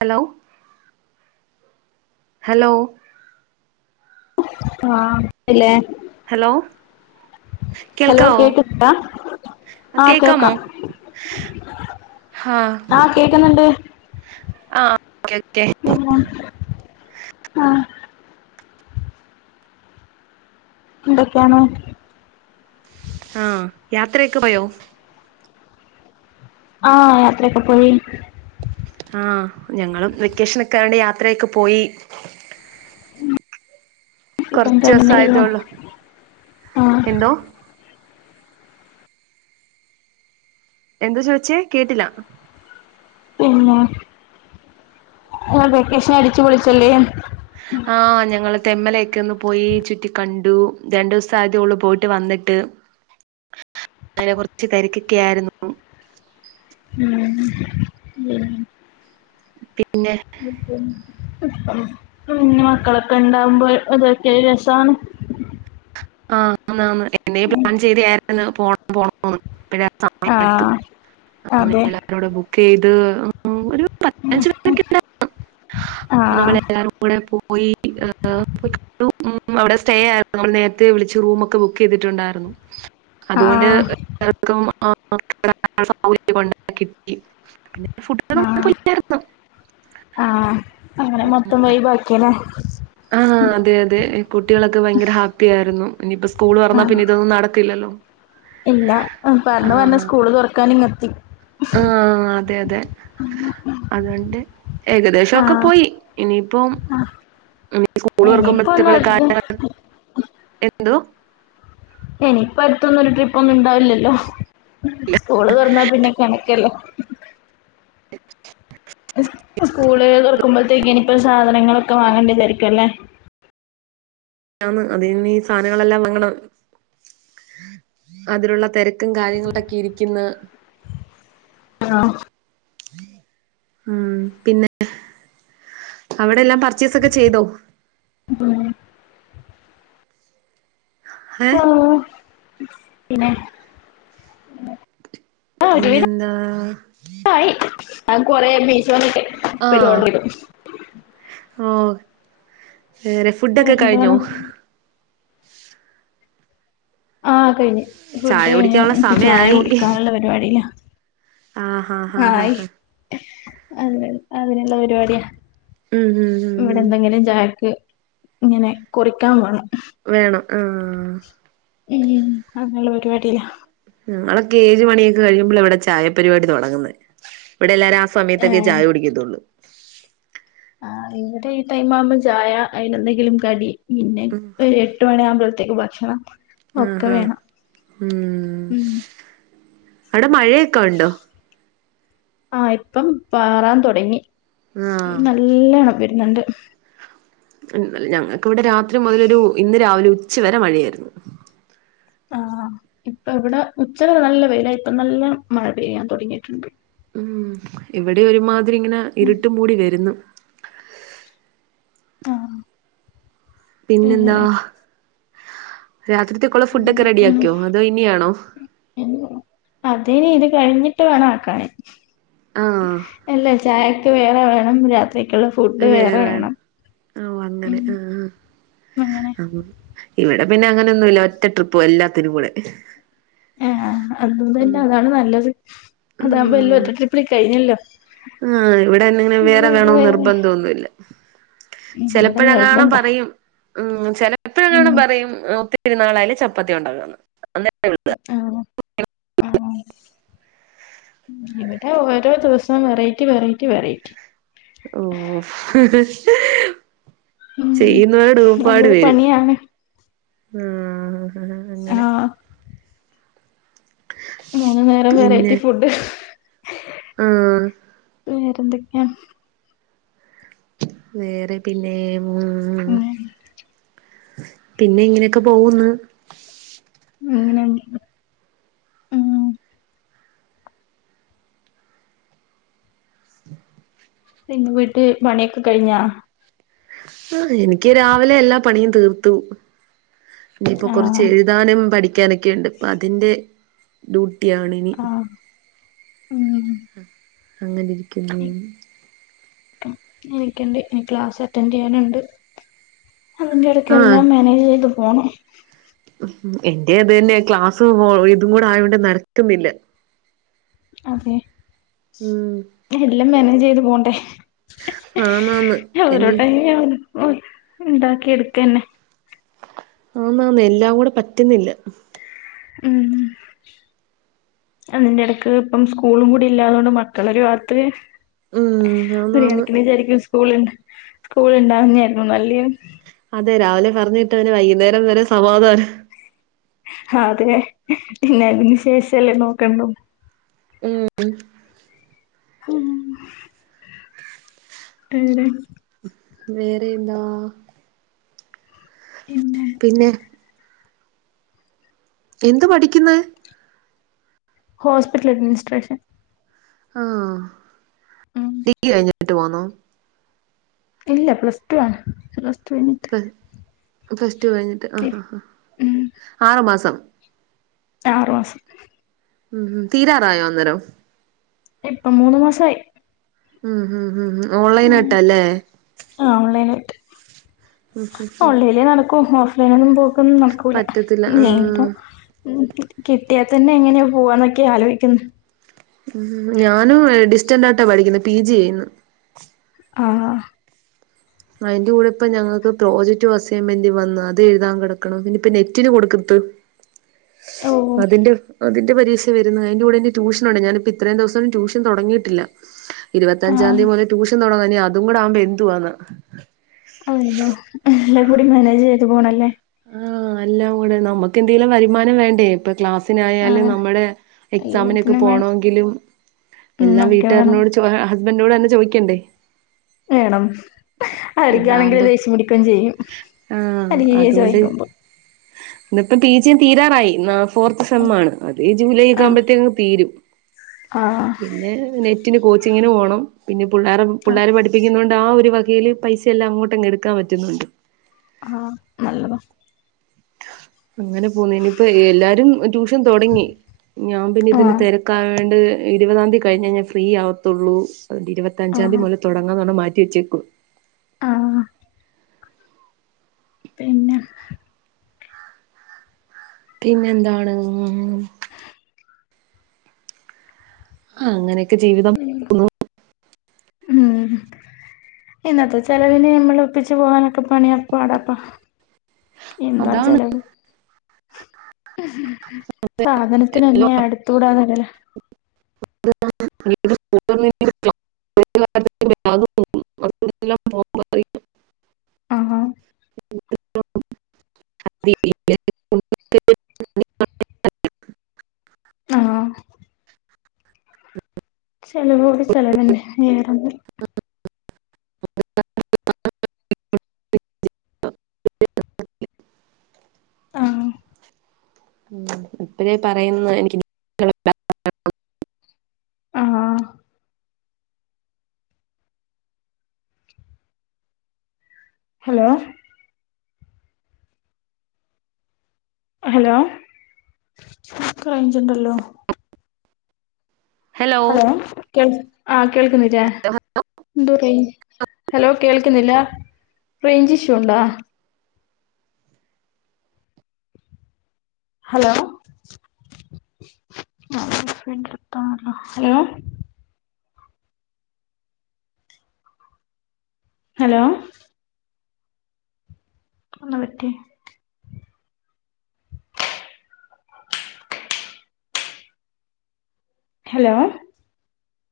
Hello hello ആഹ് ല്ലേ hello കേൾക്കാവോ? കേക്കുന്നുണ്ടാ ആഹ് കേൾക്കാമോ? കേൾക്കാം ഹാ ആഹ് കേക്കുന്നുണ്ട് ആഹ് ഓക്കേ ഓക്കേ ഗുഡ് മോൺ ആഹ് എന്തൊക്കെയാണോ? ആഹ് യാത്രയൊക്കെ പോയോ? ആഹ് യാത്രയൊക്കെ പോയി. ആഹ് ഞങ്ങളും വെക്കേഷനൊക്കെ ആയോണ്ട് യാത്രയൊക്കെ പോയി. കൊറച്ച് ദിവസായതേള്ളു [unintelligible] ആഹ് എന്തോ എന്താ ചോയ്ച്ചേ കേട്ടില്ല? പിന്നെ ആ വെക്കേഷന് അടിച്ചു പൊളിച്ചല്ലേ? ആഹ് ഞങ്ങള് തെമ്മലൊക്കെ ഒന്ന് പോയി ചുറ്റി കണ്ടു രണ്ടു ദിവസം ആയിട്ടെ ഒള്ളു പോയിട്ട് വന്നിട്ട് അങ്ങനെ കൊറച്ച് തെരക്കൊക്കെ ആയിരുന്നു ഉം പിന്നെ പിന്നെ അങ്ങനെ പോന്നു മക്കളൊക്കെ ഇണ്ടാവുമ്പോ അതൊക്കെ ഒരു രസമാണ് ആഹ് ആന്ന് ആന്ന് എന്നേ പ്ലാൻ ചെയ്തായിന്ന് പോണം പോണംന്ന് ഇപ്പഴാണ് സമയം അട്ത്തെങ്ങന ആഹ് അതെ എന്നിട്ടവ്ടെ. ബുക്ക് ചെയ്ത് ഒരു പത്ത് പതിനഞ്ച് മിനിറ്റൊക്കെ ഉണ്ടായിരുന്നൊള്ളു അത് ആഹ് നമ്മളെല്ലാ രും കൂടെ പോയി ഏഹ് പോയി കണ്ടു അവിടെ സ്റ്റേ ആയിരുന്നു നമ്മള് നേര ത്തെ വിളച്ച് റൂമൊക്കെ ബുക്ക് ചെയ്തിട്ടുണ്ടായിരുന്നു അതുകൊണ്ട് ആഹ് എല്ലാർക്കും [unintelligible] ആഹ് ആഹ് അങ്ങനെ മൊത്തം വൈബാക്കിയല്ലേ? ആഹ് അതെ അതെ കുട്ടികളൊക്കെ ഭയങ്കര ഹാപ്പി ആയിരുന്നു ഇനിയിപ്പോ സ്കൂള് തൊറന്നാ ആഹ് പിന്നെ ഇതൊന്നും നടക്കില്ലല്ലോ ഇല്ല ആ പറഞ്ഞു പറഞ് സ്കൂള് തൊറക്കാനിങ്ങത്തി ആഹ് അതെ അതെ അതുകൊണ്ട് ഏകദേശവൊക്കെ ആഹ് പോയി ഇനിയിപ്പം ആഹ് ഇനി സ്കൂൾ ഇനിയിപ്പോ ഒന്ന് തൊറക്കുമ്പഴത്തേക്കുള്ള അടുത്ത് കാര്യങ്ങൾ എന്തോ? എനി ഇപ്പോ അടുത്തൊന്നും ഒരു ട്രിപ്പൊന്നും ഇണ്ടാവില്ലല്ലോ സ്കൂള് തൊറന്നാ പിന്നെ കണക്കല്ലോ സ്കൂള് തൊറക്കുമ്പോഴത്തേക്ക് ഇനിയിപ്പോ സാധനങ്ങളൊക്കെ വാങ്ങേണ്ട തെരക്കല്ലേ? ആന്ന് അത് നിനി ഈ സാധനങ്ങളെല്ലാം വാങ്ങണം അതിലുള്ള തെരക്കും കാര്യങ്ങളൊക്കെ ഇരിക്കുന്ന് ആഹ് ഉം പിന്നെ അവിടെ എല്ലാം പർച്ചേസൊക്കെ ചെയ്തോ? ഉം ഏ ആഹ് പിന്നെ ആഹ് ഒരു പിന്നെന്താ വിധക്കായി ഞാൻ കൊറേ മീശോന്നൊക്കെ ഇപ്പഴും ആഹ് ഓർഡർ ചെയ്തു ഓഹ് വേറെ ഫുഡൊക്കെ കഴിഞ്ഞോ? വേറെന്താണ് ആഹ് കഴിഞ് ഫുഡ് ചായ കഴിഞ്ഞു കുടിക്കാനുള്ള ഇഞ്ഞ്പ്പ ചായ സമയായി കുടിക്കാനുള്ള പരിപാടിയിലാ ആഹ് ഹാ ആ ഹാ ഹാ അങ്ങനെ അതിനുള്ള പരിപാടിയാ ഉം ഉം ഉം ഇവിടെ എന്തെങ്കിലും ചായക്ക് ഇങ്ങനെ കുറിക്കാൻ വേണം വേണം ആഹ് ഉംഹ് അങ്ങനുള്ള പരിപാടിയിലാ ഞങ്ങളൊക്കെ ഏഴ് മണിയൊക്കെ കഴിയുമ്പഴാ ഇവിടെ ചായപരിപാടി തൊടങ്ങുന്നേ ഇവിടെ എല്ലാരു ആ സമയത്തൊക്കെ ഏഹ് ചായ കുടിക്കത്തൊള്ളൂ ആഹ് ഇവിടെ ഈ ടൈമാവുമ്പോ ചായ അയിന് എന്തെങ്കിലും കടി പിന്നെ ഒരെട്ട് മണിയാമ്പോളത്തേക്ക് ഭക്ഷണം ഒക്കെ ആഹ് ആഹ് വേണം ഉം ഉംഹ് അവിടെ മഴയെക്കെ ഉണ്ടോ? ആഹ് ഇപ്പം പാറാൻ തൊടങ്ങി ആഹ് നല്ല നല്ലണം വെരുന്ന്ണ്ട് ഇന്നലെ ഞങ്ങക്കിവിടെ രാത്രി മുതലൊരു ഇന്ന് രാവിലെ ഉച്ച വരെ മഴയായിരുന്നു ആഹ് ഇപ്പൊ വിടെ ഉച്ചവരെ നല്ല വെയിലായ് ഇപ്പൊ നല്ല മഴ പെയ്യാ തൊടങ്ങിട്ടുണ്ട്. ഉം ഇവിടൊരുമാതിരി ഇങ്ങനെ ഉം ഇരുട്ട് മൂടി വെരുന്നു. ആഹ് പിന്നെന്താ? വേറെ രാത്രിത്തേക്കുള്ള ഫുഡൊക്കെ റെഡിയാക്കിയോ? അതോ ഇനിയാണോ? അത് ഇത് കഴിഞ്ഞിട്ട് വേണാ ക്കാൻ. ആഹ് അല്ല ചായക്ക് വേറെ വേണം രാത്രിയേക്കുള്ള ഫു ഡ് വേറെ വേണം ഓഹ് അങ്ങനെ ഉം ആഹ് അങ്ങനെ ആ ഇവിടെ പിന്നെ അങ്ങനൊന്നുല്ല ഒറ്റ ട്രിപ്പും എല്ലാത്തിനുകൂടെ. ഏഹ് അതും തന്നെ അതാണ് നല്ലത് ആഹ് അതാകുമ്പെല്ലൊറ്റ ട്രിപ്പ്ല് കഴിഞ്ഞല്ലോ. ആഹ് ഇവിടെന്നെങ്ങനെ വേറെ വേണോ നിർബ്ബന്തൊന്നുല്ല. ഇവിടെ ചെലപ്പോഴങ്ങാണും പറയും ഉം ചെലപ്പ ഊം പറയും നമുക്കിത്തിരിനാളായില്ലേ ചപ്പാത്തി ഒണ്ടാക്കാ ന്ന് [unintelligible] ആണോ ആണോ? ഇവിടെ ഓരോ ദിവസം വെറൈറ്റി വെറൈറ്റി വെറൈറ്റി. ഓഹ് ഉം ചെയ്യുന്നവരുടെ ഊപാട് അതൊരു വെരും. പണിയാണ് ആഹ് ആഹ് മൂന്നുനേരം വെറൈറ്റി ഫുഡ് ആഹ് വേറെന്തൊക്കയാ? വേറെ പിന്നെ ഉം ഉം ഉം പിന്നെ പിന്നെ ഇങ്ങനെയൊക്കെ പോക്ന്ന്. ഇങ്ങനെ ഉം പിന്നെ വീട്ട് പണിയൊക്കെ കയിഞ്ഞാ? ആഹ് എനിക്ക് രാവിലെ എല്ലാ പണിയും തീർത്തു. ഇനിയിപ്പോ ആഹ് കൊർച്ചെഴു താനും പഠിക്കാനൊക്കെയുണ്ട്. പ്പഅതിൻ്റെ ഡ്യൂട്ടിയാണിനി. ഉംഹ് അങ്ങനിരിക്കുന്നു. എനിക്ക്ണ്ട് എനി ക്ലാസ റ്റൻ്റയ്യാന്ണ്ട്. അയിന്റെടക്ക് ആ എല്ലാം മാനേജ് ചെയ്ത് പോണം. എന്റെ അത്‌ എന്നെ ക്ലാസ്സു ഹൊ ഇതും കൂടായതൊണ്ട് നടക്കുന്നില്ല. അതെ ഉം എല്ലം മേനേജ്യ്ത് പോണ്ടേ ആന്നാന്ന് ഇനി അവരോട്ട [unintelligible] ഒഹ് ണ്ടാക്കിയെടുക്കന്നെ. ആന്നാന്ന് എല്ലാം കൂടെ പറ്റ്ന്നില്ല. ഊം അതിന്റെടക്ക് പ്പം സ്കൂളും കൂടി ഇല്ലാതോണ്ട് മക്കളൊരു വാത്ത് ഉം ഒരു ആന്നാന്ന് കണക്ക്ന് വിചാരിക്കും സ്കൂൾണ്ട സ്കൂള്ണ്ടാവുന്നെ ആരുന്നു നല്ലേന്. അതെ രാവിലെ പറഞ്ഞ് വിട്ടാ വൈകുന്നേരം വരെ സമാധാന ഹാ അതെ പിന്നെ അതിന് ശേഷല്ലേ നോക്കണ്ടു. ഉം ഉം ഹും [unintelligible] വേറെ എന്താ ഇൻ പിന്നെ എന്ത് പഠിക്കുന്നഹ് ഹോസ്പിറ്റൽ അഡ്മിനിസ്ട്രേഷൻ ആഹ് ഉം ഡിഗ്രി കഴിഞ്ഞിട്ട് പോന്നോ ഇല്ല പ്ലസ് ടു ആണ് [unintelligible] പ്ല പ്ലസ് ടു കഴിഞ്ഞിട്ട് ആഹ് ഇ- ആഹ് ആഹ് ഉം ആറ് മാസം ആറ് മാസം ഉം ഉം തീരാറായോ അന്നേരം ഇപ്പം മൂന്ന് മാസായി ഉം ഉം ഉം ഓൺലൈൻ ആയിട്ടാല്ലേ ആഹ് ഓൺലൈനായിട്ട് ഉം ഉം ഓൺലൈനിലേ നടക്കൂ ഓഫ് നേരം പോക്കൊന്നും നടക്കൂല പറ്റത്തില്ല ഇല്ലേപ്പോ ആഹ് ഉം കിട്ടിയാത്തന്നെ എങ്ങനെയാ പോവാന്നൊക്കെയാ ആലോയ്ക്കുന്നേ ഉം ഞാനും ഡിസ്റ്റന്റ് ആയിട്ടാ പഠിക്കുന്നേ പി ജി ചെയ്യുന്ന് ആഹ് അയിന്റുടെ ഇപ്പൊ ഞങ്ങൾക്ക് പ്രോജക്റ്റ് അസൈൻമെന്റും വന്ന്‌ അത് എഴുതാൻ കിടക്കണ് ഇനി പിന്നെ ഇപ്പ നെറ്റിന് കൊടുക്കത്ത് ഓ അതിന്റെ അതിന്റെ പരീക്ഷ വരുന്ന് അതിന്റെ കൂടെ ട്യൂഷനൊണ്ട് ആഹ് ഞാനിപ്പ ഇത്രയും ദിവസം ട്യൂഷൻ തൊടങ്ങിയിട്ടില്ല ഇരുപത്തഞ്ചാംന്തി ആഹ് മുതല് ട്യൂഷൻ തുടങ്ങാ ഇനി അതും കൂടാവുമ്പോ എന്തുവാന്ന് അയ്യോ എല്ലാം കൂടി മാനേജ്യ്തു പോണല്ലേ ആഹ് അല്ലാം കൂടെ നമ്മക്കെന്തേലും വരുമാനം വേണ്ടേ ഇപ്പൊ ക്ലാസ്സിനായാലും ആഹ് നമ്മുടെ എക്സാമിനൊക്കെ എല്ലാത്തിനും വേണം പോണോങ്കിലും ഉം എല്ലാം ഒക്കെ വേണം വീട്ടുകാരനോട് ചോ ഹസ്ബൻഡോട് തന്നെ ചോദിക്കണ്ടേ വേണം ആർക്കാണെങ്കിലി ഇതാകുമ്പോ ദേഷ്യം പിടിക്കേം ചെയ്യും ആഹ് അല്ലെങ്കി ചോയ്ക്കുമ്പോ ഇന്നപ്പം പി ജിയും തീരാറായി ന്നാ ഫോർത്ത് സെം ഉം ആണ് അതേ ജൂലൈ ഒക്കെ ആഹ് ആുമ്പഴത്തേക്കങ്ങ് തീരും ആഹ് പിന്നെ നെറ്റിന് കോച്ചിങ്ങിന് പോണം പിന്നെ പിള്ളേരെ ആഹ് പിള്ളേരെ പഠിപ്പിക്കുന്നോണ്ട് ആഹ് ഒരു വകേല് പൈസെല്ലാം അങ്ങോട്ടുംങ് എടുക്കൻ പറ്റുന്നുണ്ട് ആഹ് നല്ലത അങ്ങനെ പോന്നേനിപ്പ എല്ലാരും ട്യൂഷൻ തുടങ്ങി ഞാൻ പിന്നെ ഇതിന്റെ ആഹ് തിരക്കാ ണ്ട് ഇരുവതാന്തി കഴിഞ്ഞ ഞാൻ ഫ്രീ ആവത്തുള്ളൂ അഹ് ഇരുപത്തഞ്ചാന്തി ആഹ് മുതല് തുടങ്ങാന്ന്ണം മാറ്റിവെച്ചേകു ആഹ് പിന്നെ പിന്നെന്താണ് അങ്ങനെയൊക്കെ ജീവിതം ന്നു ഉം ഇന്നത്തെ ചെിലവിന് നമ്മള ഒപ്പിച്ച് പോകാനൊക്കെ പണിയ പാടപ്പ എന്താ അതാണ് ചെലവ് സാധനത്തിനെന്നേ അടുത്തുകൂടാന്നല്ല [unintelligible] [unintelligible] അഹ് ഹാ [unintelligible] ആഹ് ചെലവോട് ചെലവെന്നെ. വേറെന്ത്. [unintelligible] ആഹ് ഉം അപ്പഴേ പറയുന്ന് എനിക്ക് [unintelligible] ആഹ് ഹലോ ഹലോ. ഇൻക് റേഞ്ച്ണ്ടല്ലോ. ഹലോ കേൾ ആഹ് കേൾക്കുന്നില്ലേ എന്തൊ റേയ് ഹലോ കേൾക്കുന്നില്ലാ. റേഞ്ച് ഇഷ്യൂ ണ്ടോ? ഹലോ [unintelligible] ഹലോ ഹലോ അന്ന പറ്റ്യെ ഹലോ